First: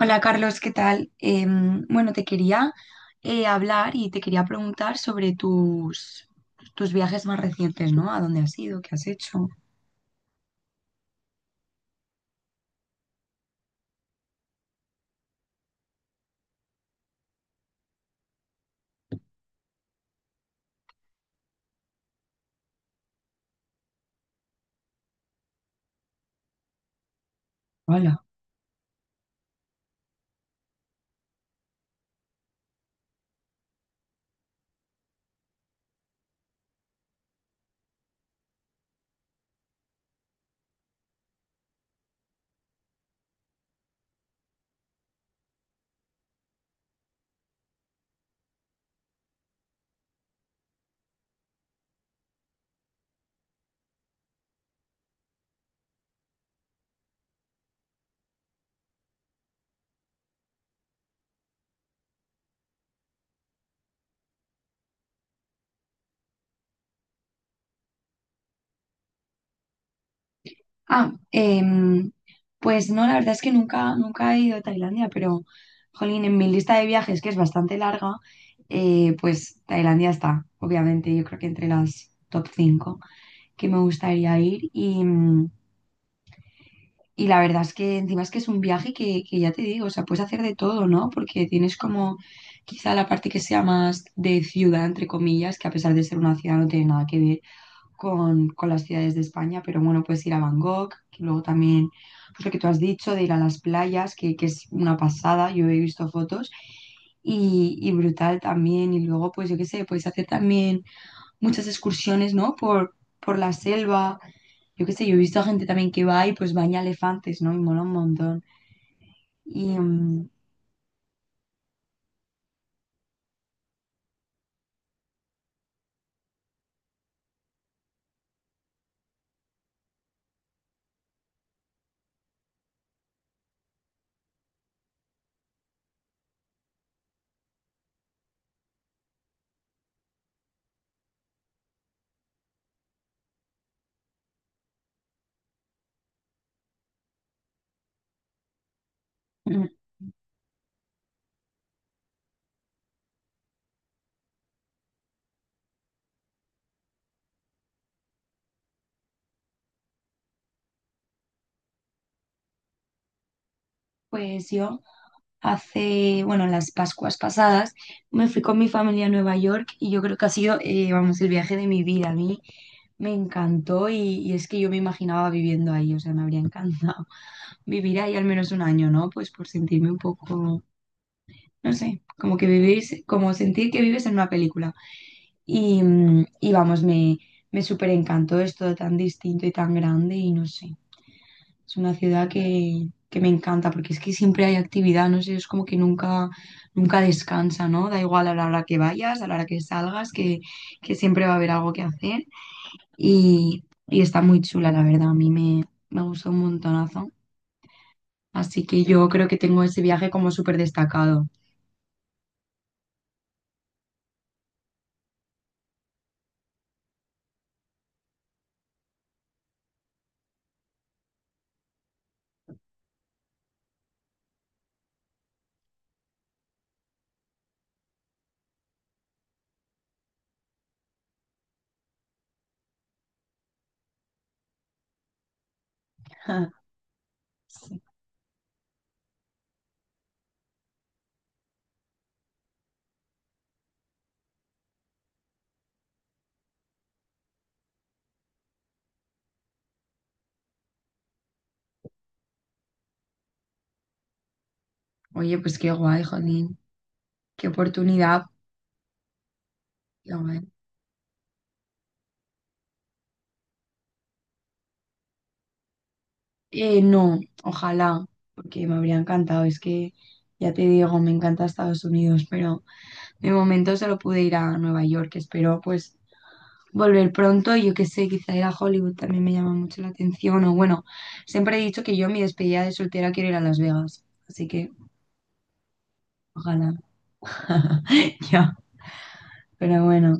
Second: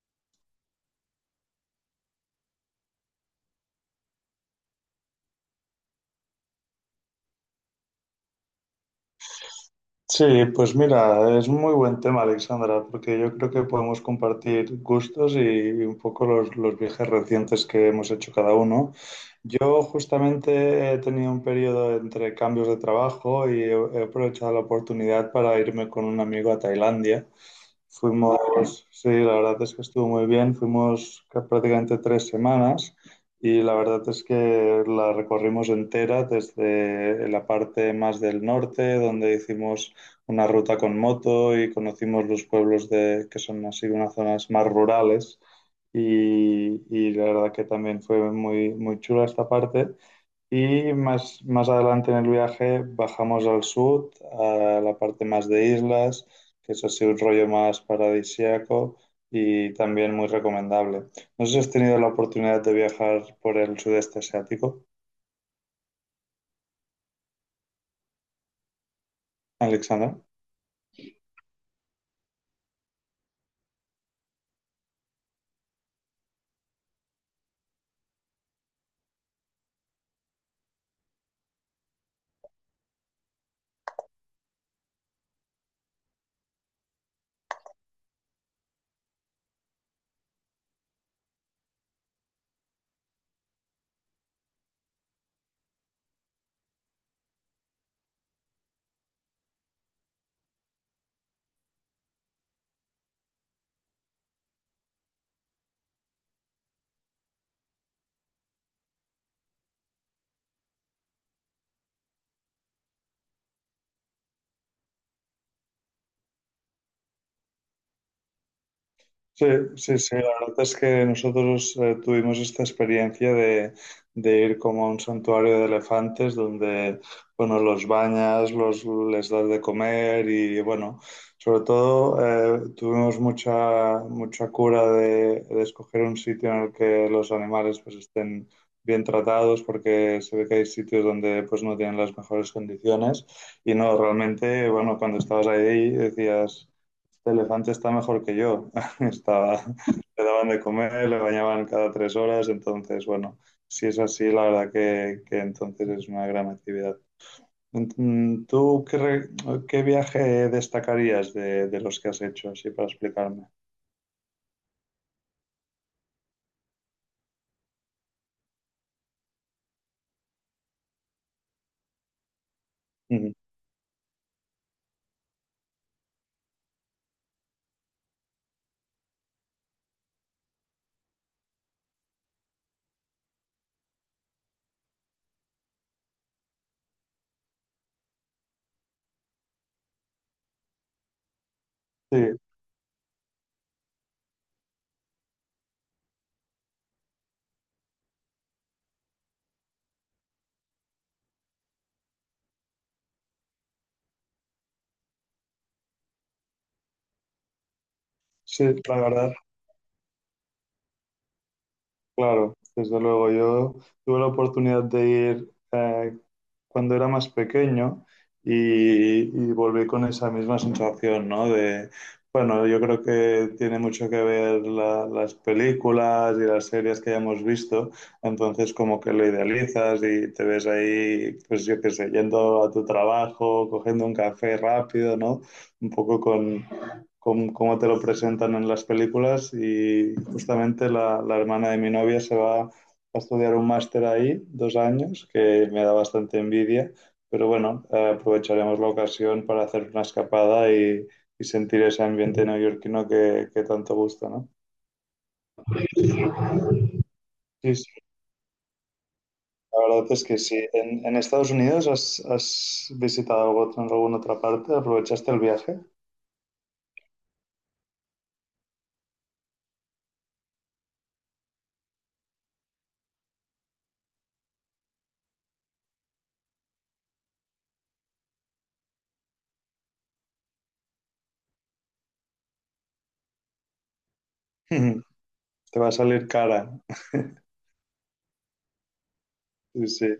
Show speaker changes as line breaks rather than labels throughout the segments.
Hola Carlos, ¿qué tal? Bueno, te quería hablar y te quería preguntar sobre tus viajes más recientes, ¿no? ¿A dónde has ido? ¿Qué has hecho?
Sí, pues mira, es muy buen tema, Alexandra, porque yo creo que podemos compartir gustos y, un poco los viajes recientes que hemos hecho cada uno. Yo justamente he tenido un periodo entre cambios de trabajo y he aprovechado la oportunidad para irme con un amigo a Tailandia. Vale.
Hola.
Fuimos, sí, la verdad es que estuvo muy bien, fuimos prácticamente 3 semanas y la verdad es que la recorrimos entera desde la parte más del norte, donde hicimos una ruta con moto y conocimos los pueblos de, que son así unas zonas más rurales y la verdad que también fue muy, muy chula esta parte. Y más adelante en el viaje bajamos al sur, a la parte más de islas, que es así un rollo más paradisíaco y también muy recomendable. No sé si has tenido la oportunidad de viajar por el sudeste asiático, Alexandra.
Ah, em, pues no, la verdad es que nunca he ido a Tailandia, pero jolín, en mi lista de viajes, que es bastante larga, pues Tailandia está, obviamente, yo creo que entre las top 5 que me gustaría ir. Y la verdad es que encima es que es un viaje que ya te digo, o sea, puedes hacer de todo, ¿no? Porque tienes como quizá la parte que sea más de ciudad, entre comillas, que a pesar de ser una ciudad no tiene nada que ver con las ciudades de España, pero bueno, puedes ir a Bangkok, que luego también, pues lo que tú has dicho, de ir a las playas, que es una pasada, yo he visto fotos. Y brutal también, y luego pues yo qué sé, puedes hacer también muchas excursiones, ¿no? Por la selva, yo qué sé, yo he visto a gente también que va y pues baña elefantes, ¿no? Y mola un montón.
Sí,
Y
sí, sí,
mm,
la verdad es que nosotros tuvimos esta experiencia de, ir como a un santuario de elefantes donde, bueno, los bañas, les das de comer y, bueno, sobre todo tuvimos mucha cura de escoger un sitio en el que los animales pues estén bien tratados porque se ve que hay sitios donde pues no tienen las mejores condiciones y no, realmente, bueno, cuando estabas ahí decías... Este elefante está mejor que yo. Estaba,
mm,
le daban de comer, le bañaban cada 3 horas, entonces, bueno, si es así, la verdad que, entonces es una gran actividad. ¿Tú qué, qué viaje destacarías de los que has hecho, así para explicarme?
pues yo hace, bueno, en las Pascuas pasadas me fui con mi familia a Nueva York y yo creo que ha sido, vamos, el viaje de mi vida. A mí me
Ujú.
encantó y es que yo me imaginaba viviendo ahí, o sea, me habría encantado vivir ahí al menos un año, ¿no? Pues por sentirme un poco, no sé, como que vivir, como sentir que vives en una película. Y vamos, me súper encantó, es todo tan distinto y tan grande y no sé, es una ciudad
Sí,
que me encanta porque es que siempre hay actividad, no sé, es como que nunca descansa, ¿no? Da igual a la hora que vayas, a la hora que salgas, que siempre va a haber algo que hacer y está muy chula, la verdad, a me gustó un montonazo. Así
sí,
que
la
yo creo
verdad.
que tengo ese viaje como súper destacado.
Claro, desde luego. Yo tuve la oportunidad de ir cuando era más pequeño y volví con esa misma sensación, ¿no? De, bueno, yo creo que tiene mucho que ver las películas y las series que hayamos visto, entonces como que lo idealizas y te ves ahí, pues yo qué sé, yendo a tu trabajo, cogiendo un café rápido, ¿no? Un poco con, cómo
Sí.
te lo presentan en las películas y justamente la, hermana de mi novia se va a estudiar un máster ahí, 2 años, que me da bastante envidia, pero bueno, aprovecharemos la ocasión para hacer una escapada y sentir ese ambiente neoyorquino que tanto gusta, ¿no?
Oye, pues qué guay, jolín, qué
Sí, sí,
oportunidad.
la verdad
Qué
es que
guay.
sí. ¿En Estados Unidos has visitado algo, alguna otra parte? ¿Aprovechaste el viaje?
No, ojalá, porque me habría encantado. Es que ya te digo, me encanta Estados Unidos, pero de momento solo pude ir a Nueva York. Espero pues volver pronto. Yo qué sé, quizá ir a Hollywood también me llama mucho la atención. O bueno, siempre he dicho que yo en mi despedida de soltera quiero ir a Las Vegas. Así que
Te va a salir cara.
ojalá. Ya, pero
Sí, sí.
bueno,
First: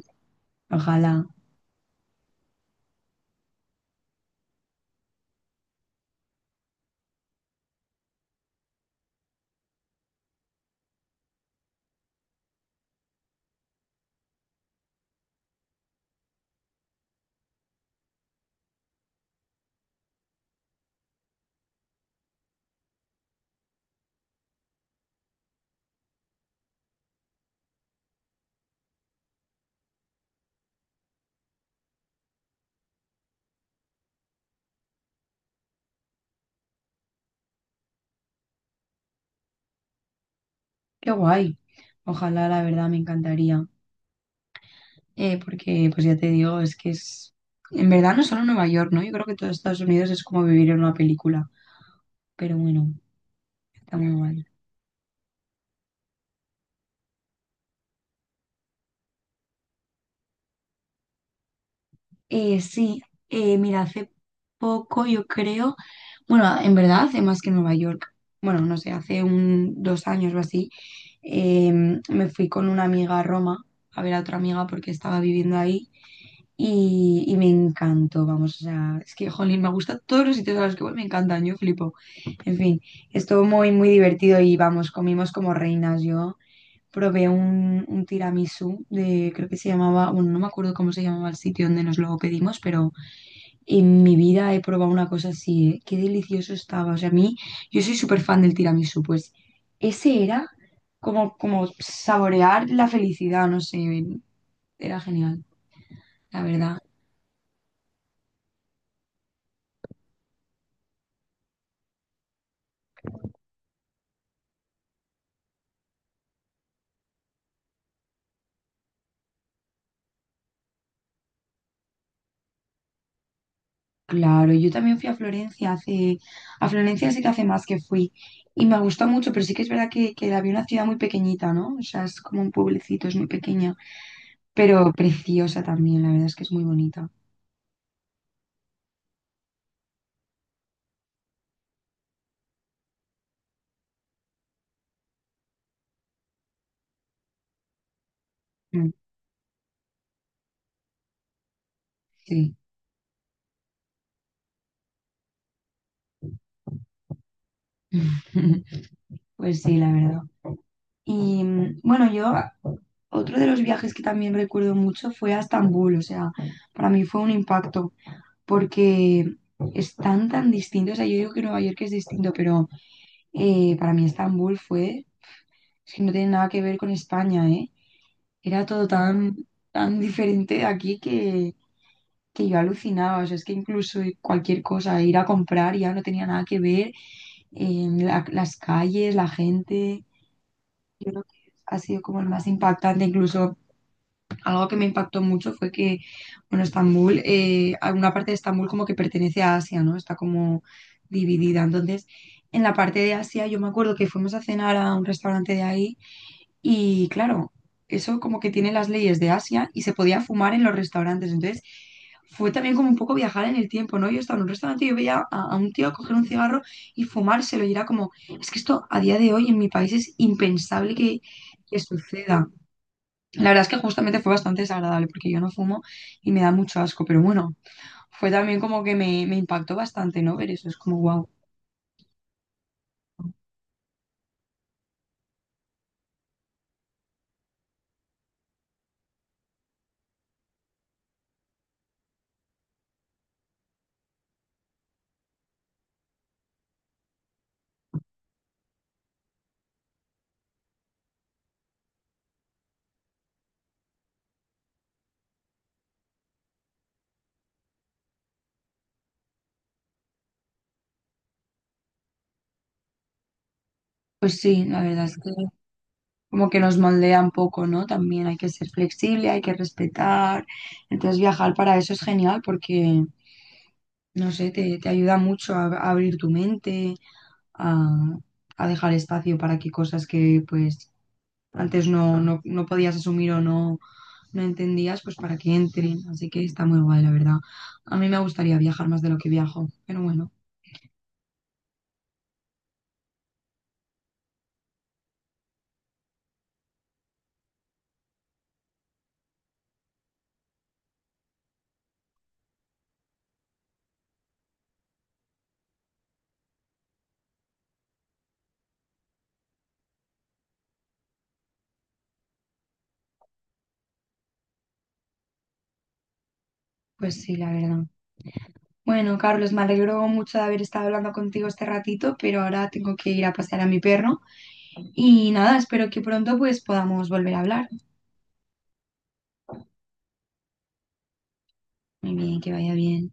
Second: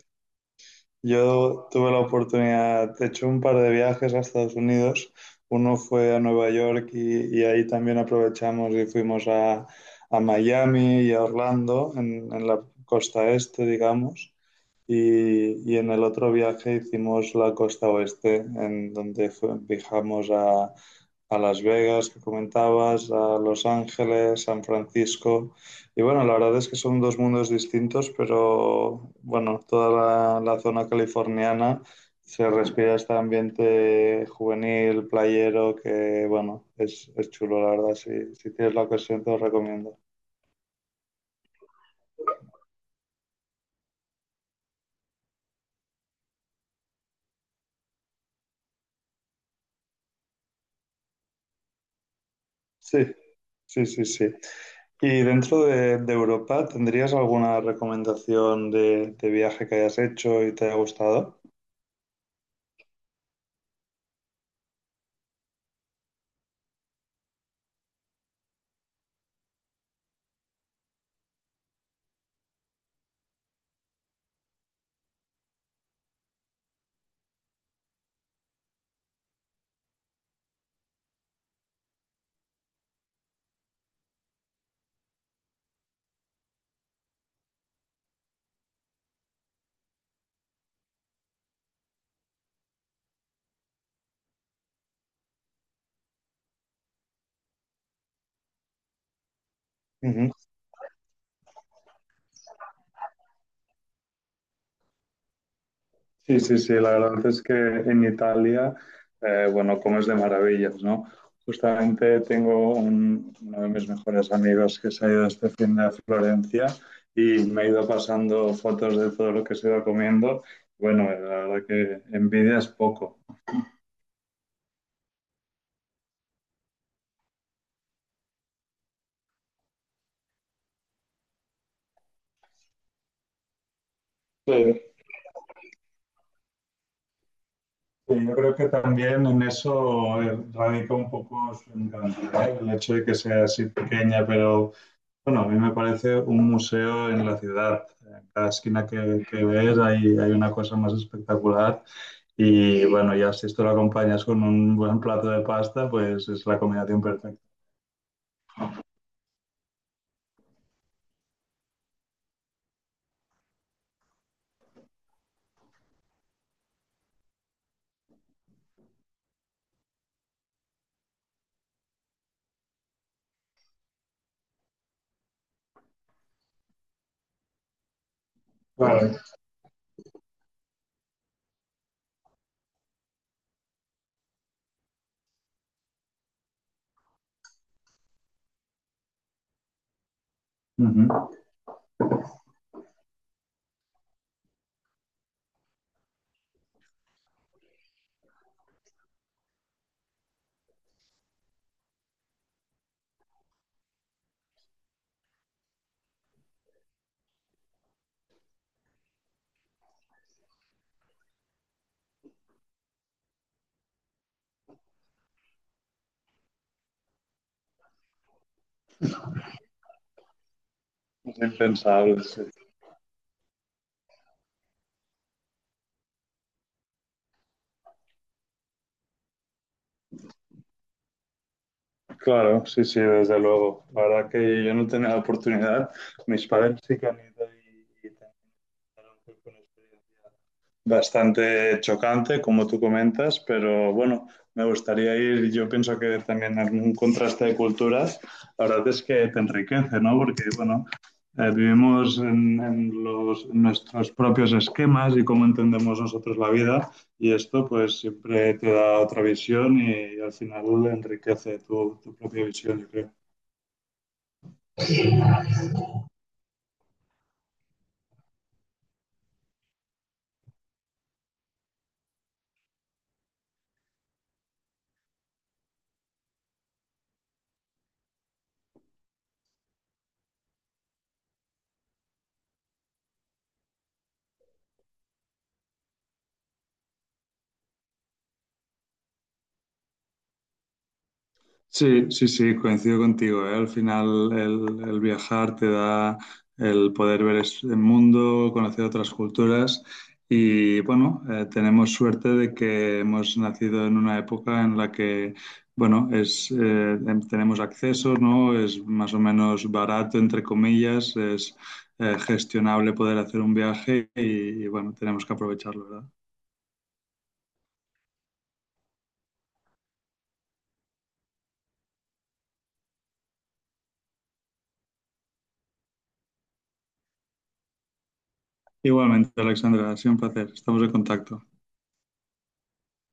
ojalá.
Yo tuve la oportunidad, he hecho, un par de viajes a Estados Unidos. Uno fue a Nueva York y ahí también aprovechamos y fuimos a, Miami y a Orlando, en la costa este, digamos. Y en el otro viaje hicimos la costa oeste, en donde viajamos a Las Vegas, que comentabas, a Los Ángeles, San Francisco. Y bueno, la verdad es que son dos mundos distintos, pero bueno, toda la, zona californiana se respira este ambiente juvenil, playero, que bueno, es, chulo, la verdad. si tienes la ocasión, te lo recomiendo.
Qué guay. Ojalá, la verdad, me encantaría. Porque pues ya te digo, es que en verdad no solo Nueva York, ¿no? Yo creo que todo Estados Unidos es como vivir en una película, pero bueno,
Sí, sí,
está
sí,
muy
sí.
guay.
Y dentro de, de, Europa, ¿tendrías alguna recomendación de viaje que hayas hecho y te haya gustado?
Sí, mira, hace poco yo creo, bueno, en verdad hace más que Nueva York, bueno, no sé, hace dos años o así, eh, me fui con una amiga a Roma a ver a otra amiga porque estaba viviendo ahí. Y me encantó, vamos, o sea, es que jolín, me gusta todos los sitios a los que voy, me encantan, yo flipo. En fin, estuvo muy divertido y vamos, comimos como reinas. Yo probé un tiramisú de, creo que se llamaba, bueno, no me acuerdo cómo se llamaba el sitio donde nos lo pedimos, pero en mi vida he probado una cosa así, ¿eh? Qué delicioso estaba. O sea, a mí, yo soy súper fan del tiramisú, pues ese
Ujú.
era como, como saborear la felicidad, no sé, era genial,
Sí,
la
sí, sí,
verdad.
la verdad es que en Italia, bueno, comes de maravillas, ¿no? Justamente tengo uno de mis mejores amigos que se ha ido este fin de a Florencia y me ha ido pasando fotos de todo lo que se va comiendo. Bueno, la verdad que envidia es poco.
Claro, yo también fui a Florencia hace, a Florencia sí que hace más que fui y me gustó mucho, pero sí que es verdad que la vi una ciudad muy pequeñita, ¿no? O sea, es como un pueblecito, es muy pequeña,
Sí.
pero preciosa también, la verdad es que es muy bonita.
Sí, yo creo que también en eso radica un poco su encanto, ¿no? El hecho de que sea así pequeña, pero bueno, a mí me parece un museo en la ciudad. En cada esquina
Mm,
que, ves hay una cosa más espectacular
Sí,
y bueno, ya si esto lo acompañas con un buen plato de pasta, pues es la combinación perfecta.
pues sí, la verdad. Bueno, yo otro de los viajes que también recuerdo mucho fue a Estambul, o sea, para mí fue un impacto porque están tan distintos, o sea, yo digo que Nueva York es distinto, pero para mí Estambul fue... Es que no tiene nada que ver con España, ¿eh? Era todo
Claro.
tan diferente de aquí que yo alucinaba. O sea, es que incluso cualquier cosa, ir a comprar ya no tenía nada que ver. Las calles, la gente. Yo creo
Ujú.
que ha sido como el más impactante. Incluso algo que me impactó mucho fue que, bueno, Estambul, alguna parte de Estambul como que pertenece a Asia, ¿no? Está como dividida. Entonces, en la parte de Asia, yo me acuerdo que fuimos a cenar a un restaurante de ahí. Y claro, eso como que tiene las leyes de Asia y se podía fumar en los restaurantes. Entonces, fue también como un poco viajar en el tiempo, ¿no? Yo estaba en un restaurante y yo veía a un tío coger un cigarro y fumárselo y era como, es que esto a día de hoy en mi país es impensable
Es
que
impensable, sí.
suceda. La verdad es que justamente fue bastante desagradable porque yo no fumo y me da mucho asco, pero bueno, fue también como que me impactó bastante, ¿no? Ver eso, es como, wow.
Claro, sí, sí, desde luego. La verdad que yo no tenía la oportunidad. Mis padres sí que han ido y también fueron con experiencia bastante chocante, como tú comentas, pero bueno, me gustaría ir, yo pienso que también en un contraste de culturas, la verdad es que te enriquece, ¿no? Porque, bueno, vivimos en en nuestros propios esquemas y cómo entendemos nosotros la vida y esto pues siempre te da otra visión y, al final enriquece tu, propia visión, yo creo.
Pues sí, la verdad es que... como que nos moldea un poco, ¿no? También hay que ser flexible, hay que respetar. Entonces viajar para eso es genial porque no sé, te ayuda mucho a abrir tu mente, a, a dejar espacio para que cosas que pues antes no podías asumir o no entendías, pues para que entren. Así que está muy guay, la verdad. A mí me gustaría viajar más de lo que viajo, pero bueno.
Sí, sí, sí, coincido contigo, ¿eh? Al final el viajar te da el poder ver el mundo, conocer otras culturas y bueno, tenemos suerte de que hemos nacido en una época en la que, bueno, tenemos acceso, ¿no? Es más o menos barato, entre comillas, es gestionable poder hacer un viaje y bueno, tenemos que aprovecharlo, ¿verdad?
Pues sí, la verdad. Bueno, Carlos, me alegro mucho de haber estado hablando contigo este ratito, pero ahora tengo que ir a pasear a mi perro. Y nada, espero que pronto pues podamos volver a hablar.
Igualmente, Alexandra, ha sido un placer, estamos en contacto.
Muy bien, que vaya bien.